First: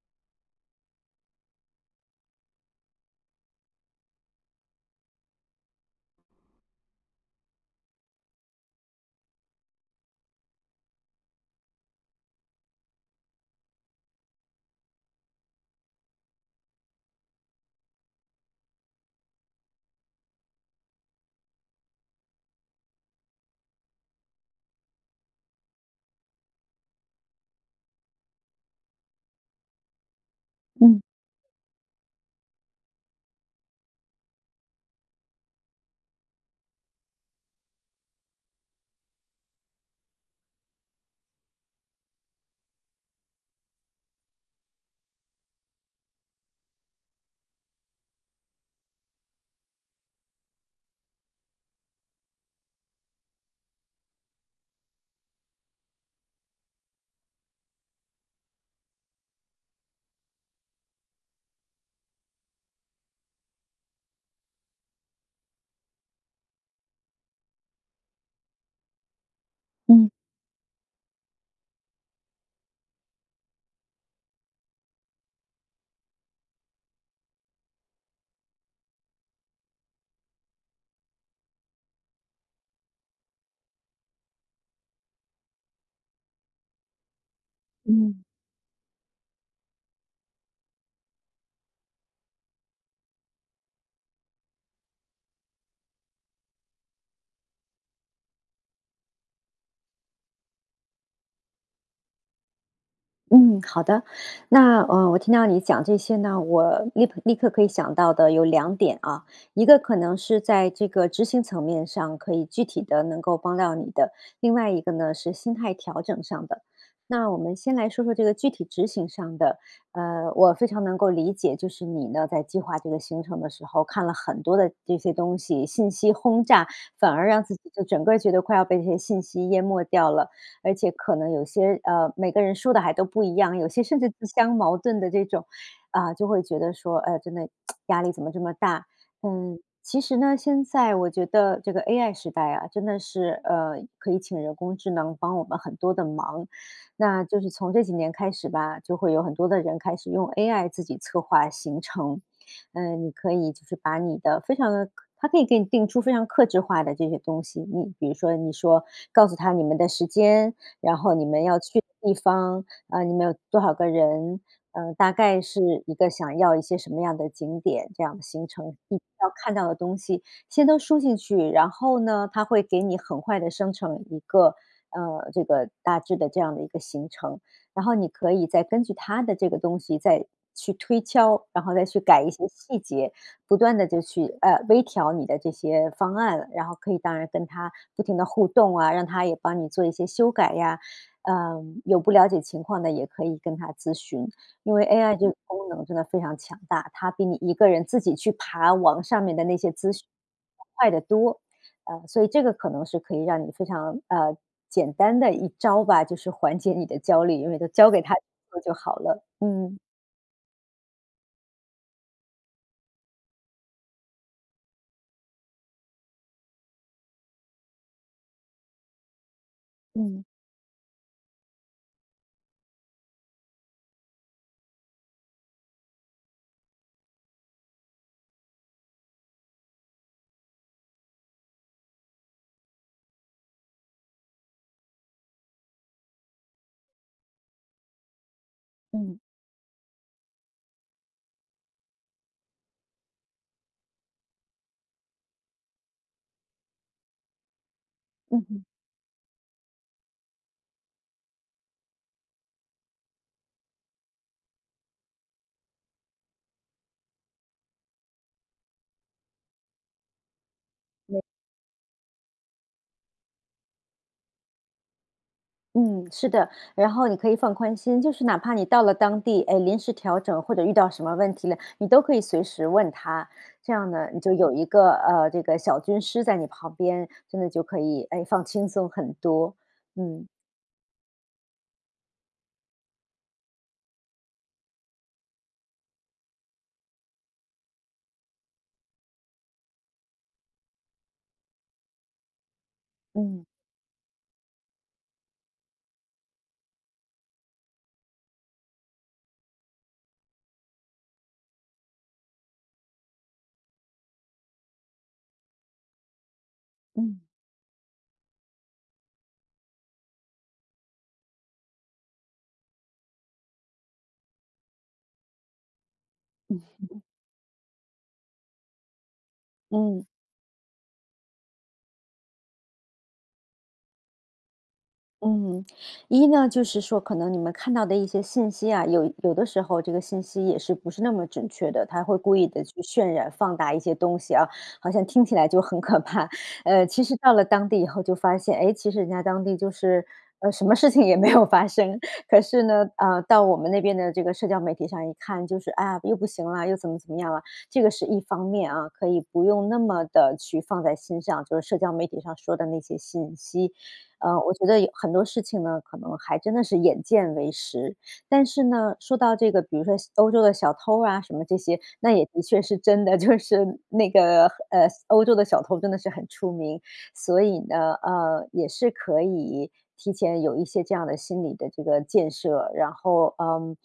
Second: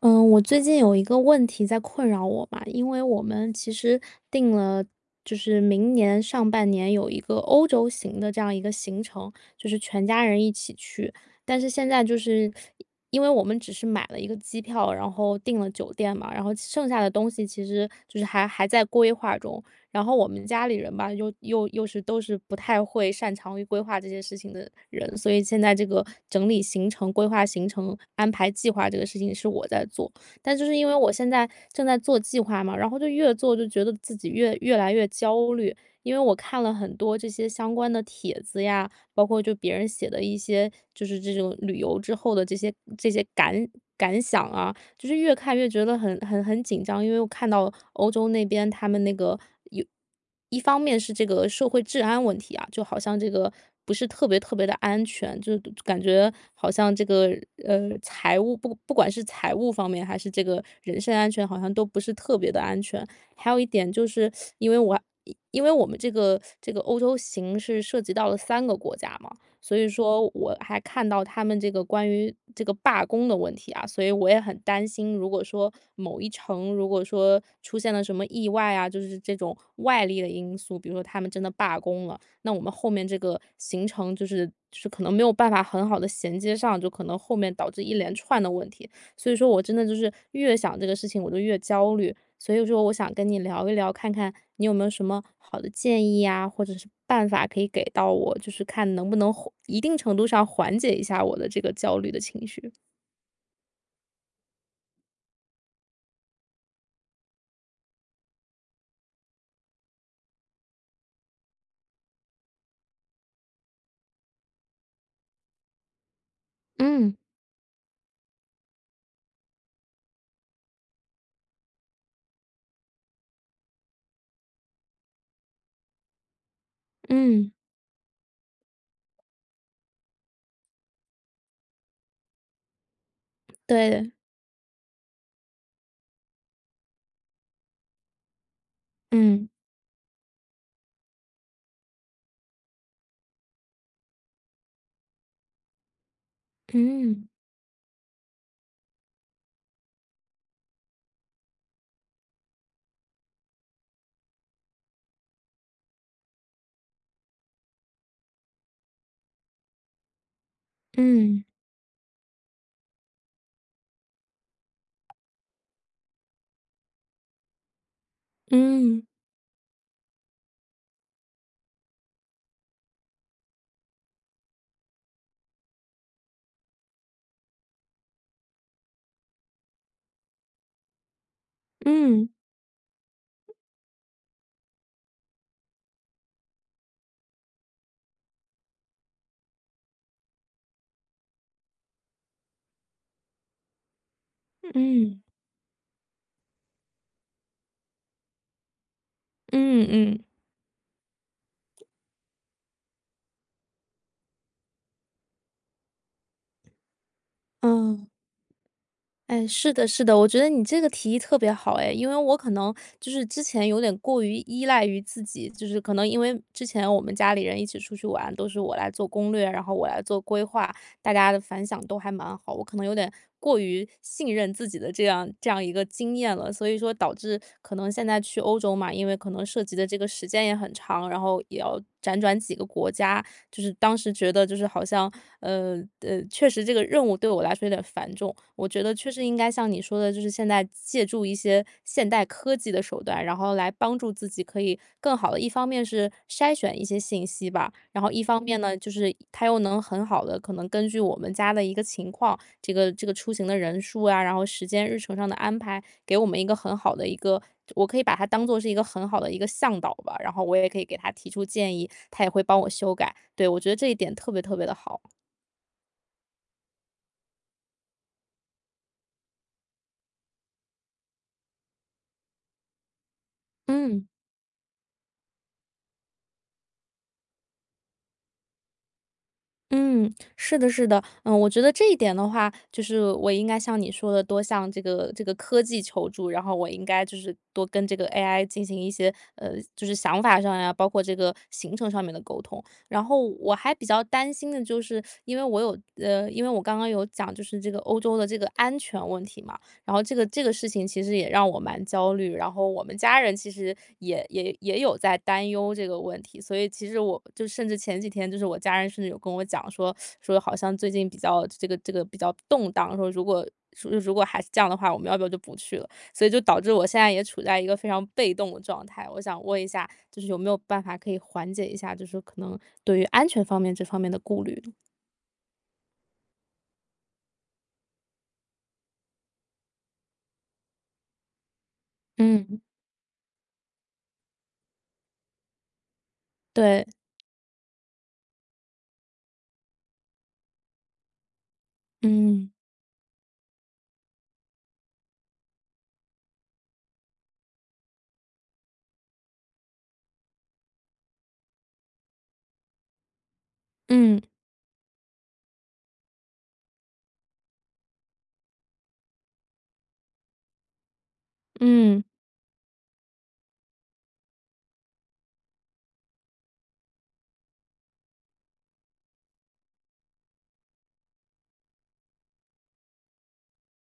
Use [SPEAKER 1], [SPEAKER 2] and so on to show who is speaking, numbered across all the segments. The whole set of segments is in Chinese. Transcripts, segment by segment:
[SPEAKER 1] 嗯，我最近有一个问题在困扰我嘛，因为我们其实定了，就是明年上半年有一个欧洲行的这样一个行程，就是全家人一起去。但是现在就是因为我们只是买了一个机票，然后订了酒店嘛，然后剩下的东西其实就是还在规划中。然后我们家里人吧，又又又是都是不太会擅长于规划这些事情的人，所以现在这个整理行程、规划行程、安排计划这个事情是我在做。但就是因为
[SPEAKER 2] 嗯
[SPEAKER 1] 我现在正在做计划嘛，然后就越做就觉得自己越来越焦虑，因为我看了很多这些相关的帖子呀，包括就别人写的一些就是这种旅游之后的这些感想啊，就是越看越觉得很紧张，因为我看到欧洲那边他们那个有一方面是这个社会治安问题啊，就好像这个不是特别特别的安全，就感觉好像这个财务不管是财务方面还是这个人身安全，好像都不是特别的安全。还有一点就是因为我因为我们这个欧洲行是涉及到了三个国家嘛，所以
[SPEAKER 2] 嗯
[SPEAKER 1] 说我还看到他们这个关于这个罢工的问题啊，所以我也很担心，如果说某一城如果说出现了什么意外啊，就是这种外力的因素，比如说他们真的罢工了，那我们后面这个行程就是可能没有办法很好的衔接上，就可能后面导致一连
[SPEAKER 2] 嗯
[SPEAKER 1] 串的问题。所以说我真的就是越想这个事情，我就越焦虑。所以说我想跟你聊一聊，看看你有没有什么好的建议呀，或者是办法可以给到我，就是看能不能缓一定程度上缓解一下我的这个焦虑的情绪。
[SPEAKER 2] 嗯，好的。那我听到你讲这些呢，我立刻可以想到的有两点啊，一个可能是在这个执行层面上可以具体的能够帮到你的，另外一个呢是心态调整上的。
[SPEAKER 1] 嗯
[SPEAKER 2] 那我们先来说说这个具体执行上的，我非常能够理解，就是你呢在计划这个行程的时候，看了很多的这些东西，信息轰炸，反而让
[SPEAKER 1] 嗯，
[SPEAKER 2] 自己就整个觉得快要被这些信息淹没掉了。而且可能有些每个人说的还都不一样，有些甚至
[SPEAKER 1] 对，
[SPEAKER 2] 自相矛盾的这种，啊，就会觉得说，真的 压力怎么这么大？
[SPEAKER 1] 嗯
[SPEAKER 2] 嗯，其实呢，现在我觉得这个 AI 时代啊，真的是可以请人工智能帮我们很多的忙。那
[SPEAKER 1] 嗯
[SPEAKER 2] 就是从这几年开始吧，就会有很多的人开始用 AI 自己策划行程。嗯，你可以就是把你的非常的，它可以给你定出非常克制化的这些东西。你比如说，你说告诉他你们的时间，然后你
[SPEAKER 1] 嗯
[SPEAKER 2] 们要去的地方，啊，你们有多少个人，大概是一个想要一些什么样的景点，这样的行程必
[SPEAKER 1] 嗯
[SPEAKER 2] 须要看到的东西，先都输进去。然后呢，它会给你很快的生成一个，这个大致的这样的一个行程。然后你可以再根据它的这个东西再去推敲，然后再去改
[SPEAKER 1] 嗯
[SPEAKER 2] 一
[SPEAKER 1] 嗯
[SPEAKER 2] 些细节，不断的就去，微调你的这些方案，然后可以当然跟它不停的互动啊，让他也帮你做一些修改呀。嗯，有不了解情况的也可以跟他咨询，因为 AI
[SPEAKER 1] 嗯
[SPEAKER 2] 这个功能真的非常强大，它比你一个人自己去爬网上面的那些
[SPEAKER 1] 嗯
[SPEAKER 2] 资讯
[SPEAKER 1] 嗯。
[SPEAKER 2] 快得多。所以这个可能是可以让你非常，简单的一招吧，就是缓解你的焦虑，因为都交给
[SPEAKER 1] 嗯。
[SPEAKER 2] 他做就好了。
[SPEAKER 1] 哎，是
[SPEAKER 2] 嗯。
[SPEAKER 1] 的，是的，我觉得你这个提议特别好哎，因为我可能就是之前有点过于依赖于自己，就是可能因为之前我们家里人一起出去玩，都是我来做攻略，然后我来做
[SPEAKER 2] 嗯
[SPEAKER 1] 规划，大家的反响都还蛮好，我可能有点过于信任自己的这样一个经验了，所以说导致可能现在去欧洲嘛，因为可能涉及的这个时间也很长，然后也要辗转几个国家，就是当时觉得就是好像确实这个任务对我来说有点繁重。我觉得确
[SPEAKER 2] 嗯
[SPEAKER 1] 实应该像你说的，就是现在借助一些现代科技的手段，然后来帮助自己可以更好的，一方面是筛选一些信息吧，然后一方面
[SPEAKER 2] 嗯。
[SPEAKER 1] 呢，就是它又能很好的可能根据我们家的一个情况，这个出行的人数啊，然后时间日程上的安排，给我们一个很好的一个。我可以把它当做是一个很好的一个向导吧，然后我也可以给他提出建议，他也会帮我修改。对我觉得这一点特别特别的好。
[SPEAKER 2] 嗯，是的，然后你可以放宽心，就是哪怕你到了当地，哎，临时调整或者遇到什么问题了，你都可以随时问他，这样
[SPEAKER 1] 嗯。
[SPEAKER 2] 呢，你就有一个这个小军师在你旁边，真的就可以哎放轻松很多。
[SPEAKER 1] 嗯，
[SPEAKER 2] 嗯
[SPEAKER 1] 是的，是的，嗯，我觉得这一点的话，就是我应该像你说的，多向这个科技求助，然后我应该就是多跟这个 AI 进行一些就是想法上呀，包括这个行程上面的沟通。然后
[SPEAKER 2] 嗯
[SPEAKER 1] 我还比较担心的就是，因为我刚刚有讲，就是这个欧洲的这个安全问题嘛。然后这个事情其实也让我蛮焦虑，然后我们家人其实也有在担忧这个问题，所以其实我
[SPEAKER 2] 嗯
[SPEAKER 1] 就甚至前几天就是我家人甚至有跟我讲说好像最近比较这个比较动荡，说如果说如果还是这样的话，我们要不要就不去了？所以就导致我现在也处在一个非常被动的状态。我想问一下，
[SPEAKER 2] 嗯。
[SPEAKER 1] 就是有没有办法可以缓解一下，就是可能对于安全方面这方面的顾虑呢？
[SPEAKER 2] 嗯，一呢，就是说可能你们看到的一些信息啊，有的时候这个信息也是不是那么准确的，他会故意
[SPEAKER 1] 嗯，
[SPEAKER 2] 的去渲染、放大一些东西啊，好像听起来就很可怕。
[SPEAKER 1] 对，
[SPEAKER 2] 其实到了当地以后就发现，哎，其实人家当地就是，什么事情也没有发生。可
[SPEAKER 1] 嗯
[SPEAKER 2] 是呢，到我们那边的这个社交媒体上一看，就是，啊，又不行了，又怎么怎么样了。这个是一方面啊，可以不用那么的去放在心上，就是社交媒体上说的那些信息。
[SPEAKER 1] 嗯
[SPEAKER 2] 我觉得有很多事情呢，可能还真的是眼见为实。但是呢，说到这个，比如说欧洲的小偷啊什么这些，
[SPEAKER 1] 嗯
[SPEAKER 2] 那也的确是真的，就是那个，欧洲的小偷真的是很出名。所以呢，也是可以提前有一些这样的心理的这个建设，然后，嗯，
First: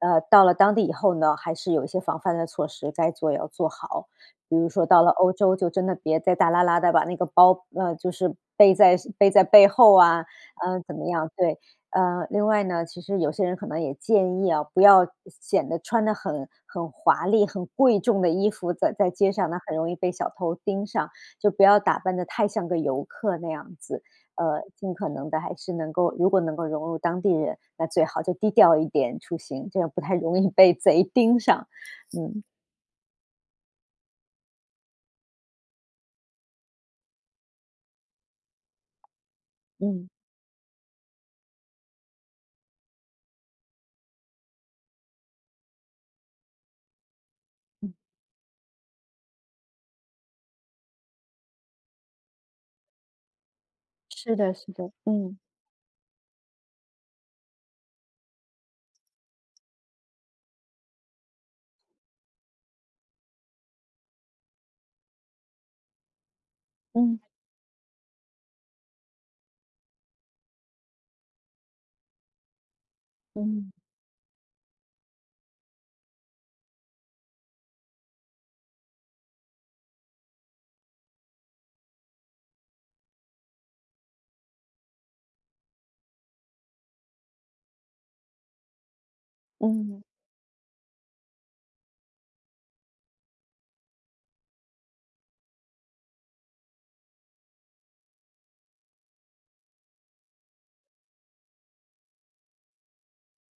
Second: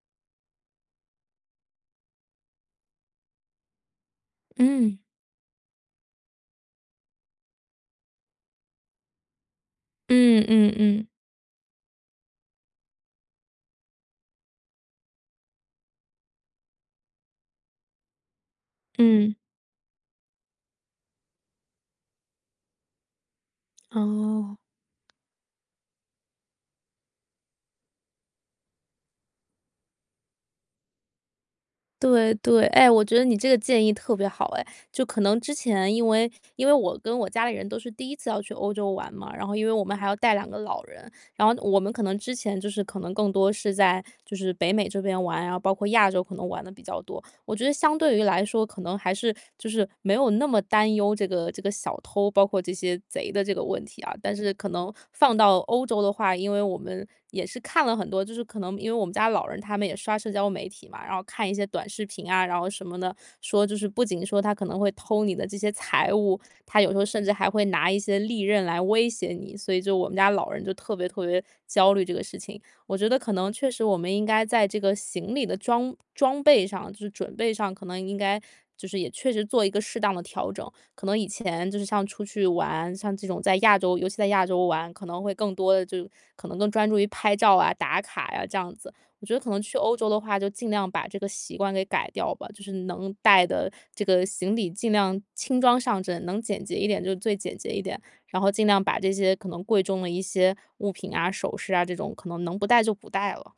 [SPEAKER 2] 到了当地以后呢，还是有一些防范的措施，该做也要做好。比如说
[SPEAKER 1] 嗯。
[SPEAKER 2] 到了欧洲，就真的别再大拉拉的把那个包，就是背在背后啊，
[SPEAKER 1] 嗯嗯
[SPEAKER 2] 怎
[SPEAKER 1] 嗯，
[SPEAKER 2] 么样，对。另外呢，其实有些人可能也建议啊，不要显得穿的很华丽、很贵重的衣服在街
[SPEAKER 1] 嗯，
[SPEAKER 2] 上，那很容易被小偷盯上，就不要打扮的太像个游客那样子。
[SPEAKER 1] 哦，
[SPEAKER 2] 尽可能的还是能够如果能够融入当地人，那最好就低调一点出行，这样不太容易被贼盯上，
[SPEAKER 1] 对
[SPEAKER 2] 嗯，
[SPEAKER 1] 对，哎，我觉得你这个建议特别好哎，就可能之前因为我跟我家里人都是第一次要去欧洲玩嘛，然后因为我们还
[SPEAKER 2] 嗯。
[SPEAKER 1] 要带两个老人，然后我们可能之前就是可能更多是在就是北美这边玩，然后包括亚洲可能玩的比较多。我觉得
[SPEAKER 2] 嗯。
[SPEAKER 1] 相对于来说，可能还是就是没有那么担忧这个小偷，包括这些贼的这个问题啊。但
[SPEAKER 2] 是
[SPEAKER 1] 是
[SPEAKER 2] 的，
[SPEAKER 1] 可
[SPEAKER 2] 是的，
[SPEAKER 1] 能放到欧洲的话，因为我们也是看了很多，就是可能因为我们家老人他们也刷社交媒体嘛，然后看一些短视频啊，然后什么的，说就是不仅说他可能会偷你的这些财物，他有时候甚
[SPEAKER 2] 嗯
[SPEAKER 1] 至还会拿一些利刃来威胁你，所以就我们家老人就特别特别焦虑这个事情。我觉得可能确
[SPEAKER 2] 嗯
[SPEAKER 1] 实我们应该在这个行李的装备上，就是准备上，可能应该就是也确实做一个适当的调整。可能以前就是像出去玩，像这种在亚洲，尤其在亚洲玩，可能会更多的就可能更专注于拍照啊、打卡呀、这样子。我觉得可能去欧
[SPEAKER 2] 嗯，
[SPEAKER 1] 洲的话，就尽量把这个习惯给改掉吧，就是能带的这个行李尽量轻装上阵，能简洁一点就最简洁一点。然后尽量把这些可能贵重的一些物品啊、首饰啊这种，可能能不带就不带了。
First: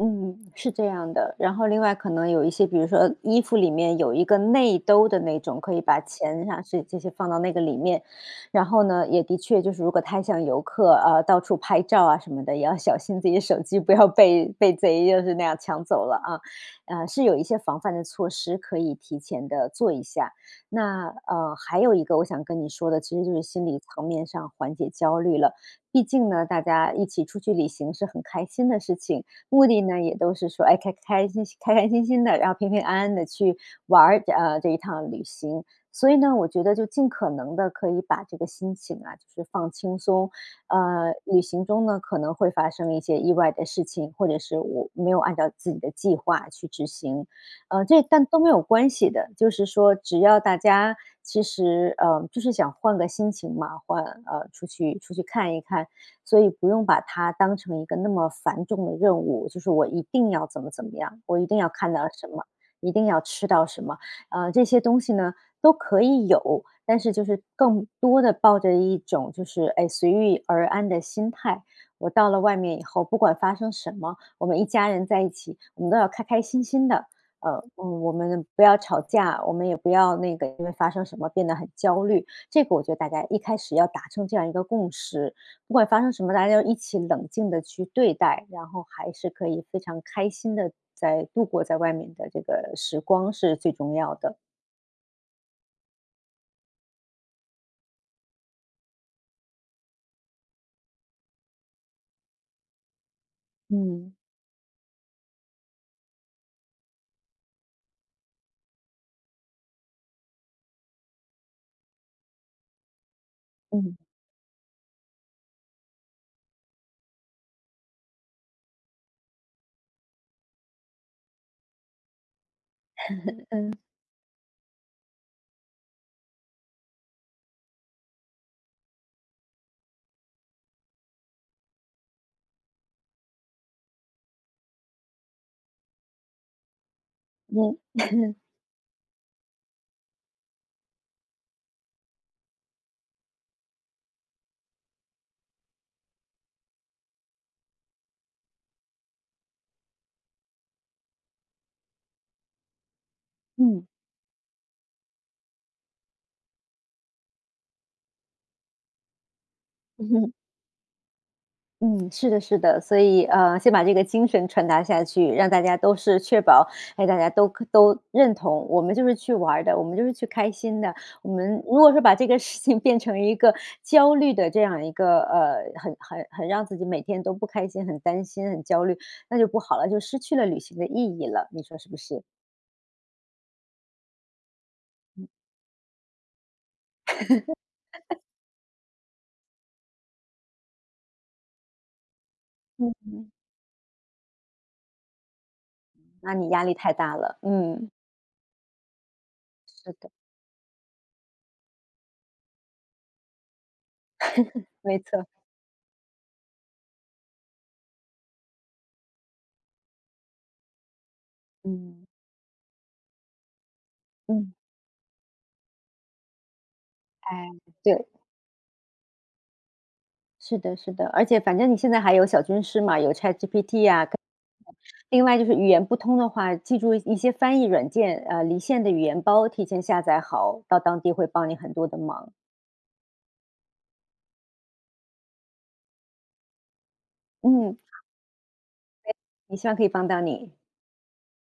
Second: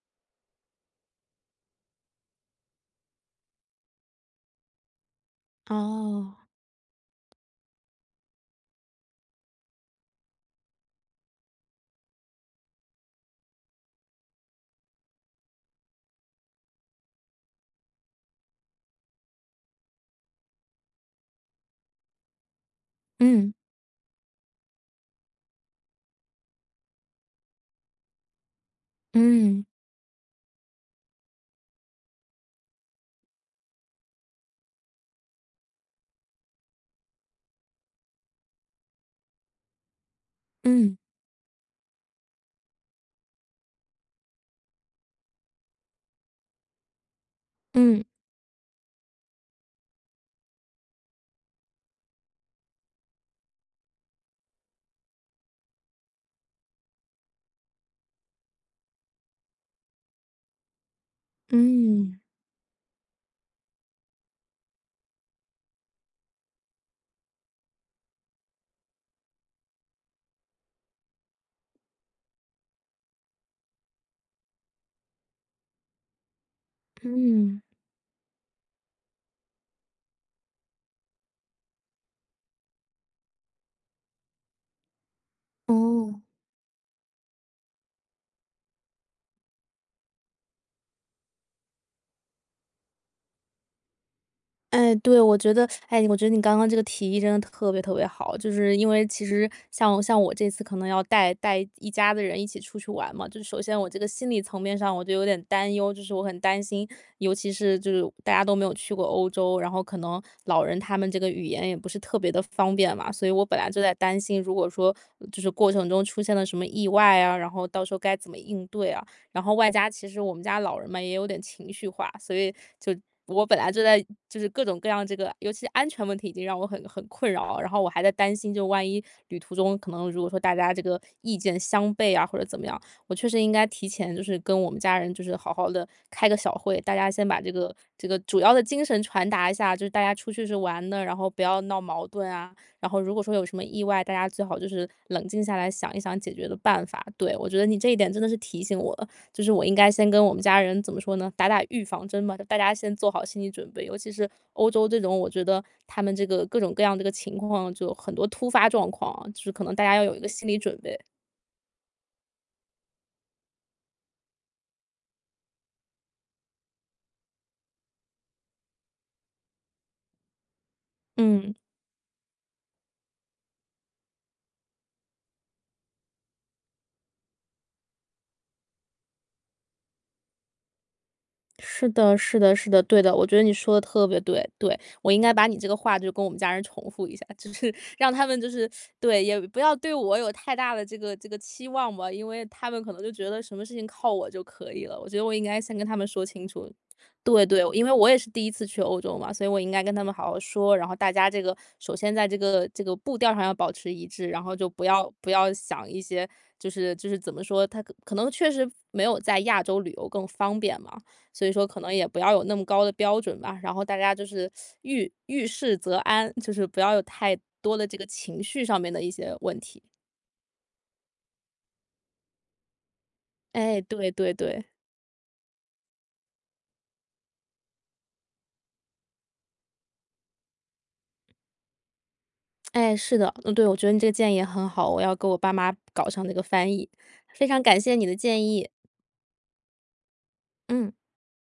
[SPEAKER 2] 嗯，是这样的。然后另外可能有一些，比如说衣服里面有一个内兜的那种，可以把
[SPEAKER 1] 哦，
[SPEAKER 2] 钱啊是这些放到那个里面。然后呢，也的确就是如果太像游客到处拍照啊什么的，也要小心自己的手机不要被贼就是那样抢走了啊。是有一些防范的措施可以提前的做一下。那还有一个我想跟你说的，其实就是
[SPEAKER 1] 嗯，
[SPEAKER 2] 心理层面上缓解焦虑了。毕竟呢，大家一起出去旅行是很开心的事情，
[SPEAKER 1] 嗯，
[SPEAKER 2] 目的呢，也都是说，哎，开开心心开开心心的，然后平平安安的去玩儿，这一趟旅行。所以呢，我觉得就尽可能的可以把这个心情啊，就是放轻松。
[SPEAKER 1] 嗯，
[SPEAKER 2] 旅行中呢，可能会发生一些意外的事情，或者是我没有按照自己的计划去执行，这
[SPEAKER 1] 嗯，
[SPEAKER 2] 但都没有关系的。就是说，只要大家其实，就是想换个心情嘛，换出去出去看一看，所以不用把它当成一个那么繁重的任务，就是我一定要怎么怎么样，我一定要看
[SPEAKER 1] 嗯，
[SPEAKER 2] 到
[SPEAKER 1] 嗯
[SPEAKER 2] 什么，一定要吃到什么，这些东西呢都可以有，但是就是更多的抱着一种就是哎随遇而安的心态。我到了外面以后，不管发生什么，我们一家人在一起，我们都要开开心心的。
[SPEAKER 1] 嗯，
[SPEAKER 2] 呃，我们不要吵架，我们也不要那个因为发生什么变得很焦虑。这个我觉得大家一开始要达成这样一个共识，不管发生
[SPEAKER 1] 哦。
[SPEAKER 2] 什么，大家要一起冷静的去对待，然后还是可以非常开心的在度过在外面的这个时光是最重要的。
[SPEAKER 1] 哎，对，我觉得，哎，我觉得你刚刚这个提议真的特别特别好，就是因为其实像我这次可能要带一家的人一起出去玩嘛，就是首先我这个
[SPEAKER 2] 嗯
[SPEAKER 1] 心理层面上我就有点担忧，就是我很担心，尤其是就是大家都没有去过欧洲，然后可能老人他们这个语言也不是特别的方便嘛，所以我本来就在
[SPEAKER 2] 嗯，
[SPEAKER 1] 担心，如果说就是过程中出现了什么意外啊，然后到时候该怎么应对啊，然后外加其实我们家老人嘛也有点情绪化，所以就我本来
[SPEAKER 2] 嗯，
[SPEAKER 1] 就在就是各种各样这个，尤其安全问题已经让我很困扰，然后我还在担心，就万一旅途中可能如果说大家这个意见相悖啊或者怎么样，我确实应该提前就是跟我们家人就是好好的开个小会，大家先把这个
[SPEAKER 2] 嗯
[SPEAKER 1] 这个 主要的精神传达一下，就是大家出去是玩的，然后不要闹矛盾啊，然后如果说有什么意外，大家最好就是冷静下来想一想解决的办法。对，我觉得你这一点真的是提醒我了。就是我应该先跟我们家人怎么说呢，打打预防针吧，就大家先做好心理准备。
[SPEAKER 2] 嗯，
[SPEAKER 1] 尤其是欧洲这种，我觉得他们这个各种各样这个情况，就很多突发状况啊就是可能大家要有一个
[SPEAKER 2] 嗯。
[SPEAKER 1] 心理准备。
[SPEAKER 2] 嗯，是的，是的，所以先把这个精神传达下去，让大家都是确保，哎，大家都认同，我们就是去玩儿的，我们就是去开心的。我们
[SPEAKER 1] 嗯。
[SPEAKER 2] 如果说把这个事情变成一个焦虑的这样一个很让自己每天都不开心、很担心、很焦虑，那就不好了，就失去了旅行的意义了，你说
[SPEAKER 1] 是
[SPEAKER 2] 是不
[SPEAKER 1] 的，
[SPEAKER 2] 是？
[SPEAKER 1] 是的，是的，对的，我觉得你说的特别对，对，我应该把你这个话就跟我们家人重复一下，就是让他们就是对，也不要对我有太大的这个期望吧，因为他们可能就觉
[SPEAKER 2] 嗯。
[SPEAKER 1] 得什么事情靠我就可以了。我觉得我应该先跟他们说
[SPEAKER 2] 那
[SPEAKER 1] 清
[SPEAKER 2] 你压
[SPEAKER 1] 楚，
[SPEAKER 2] 力太大了，
[SPEAKER 1] 对对，因
[SPEAKER 2] 嗯，
[SPEAKER 1] 为我也是第一次去欧洲嘛，所以我应该
[SPEAKER 2] 是
[SPEAKER 1] 跟他
[SPEAKER 2] 的，
[SPEAKER 1] 们好好说，然后大家这个首先在这个步调上要保持一致，然后就不
[SPEAKER 2] 没
[SPEAKER 1] 要
[SPEAKER 2] 错，
[SPEAKER 1] 不要想一些就是怎么说，他可能确实没有在亚洲旅游更方便嘛。所以说可能也
[SPEAKER 2] 嗯，
[SPEAKER 1] 不要有那么高的标准吧。然后大家就是
[SPEAKER 2] 嗯，
[SPEAKER 1] 遇事则安，就是不要有太
[SPEAKER 2] 哎，
[SPEAKER 1] 多的这个
[SPEAKER 2] 对。
[SPEAKER 1] 情绪上面的一些问题。
[SPEAKER 2] 是的，是的，而且反正你现在还有小军师嘛，有
[SPEAKER 1] 哎，
[SPEAKER 2] ChatGPT 呀、
[SPEAKER 1] 对
[SPEAKER 2] 跟
[SPEAKER 1] 对对，
[SPEAKER 2] 另外就是语言不通的话，记住一些翻译软件，离线的语言包提前下载好，到当地会帮你很多的忙。
[SPEAKER 1] 哎，是的，嗯，对，我觉得你这个建议也很好，我要给我爸妈搞上那个翻译，非常
[SPEAKER 2] 嗯，
[SPEAKER 1] 感谢你的建议，
[SPEAKER 2] 也希望可以帮到你。
[SPEAKER 1] 嗯。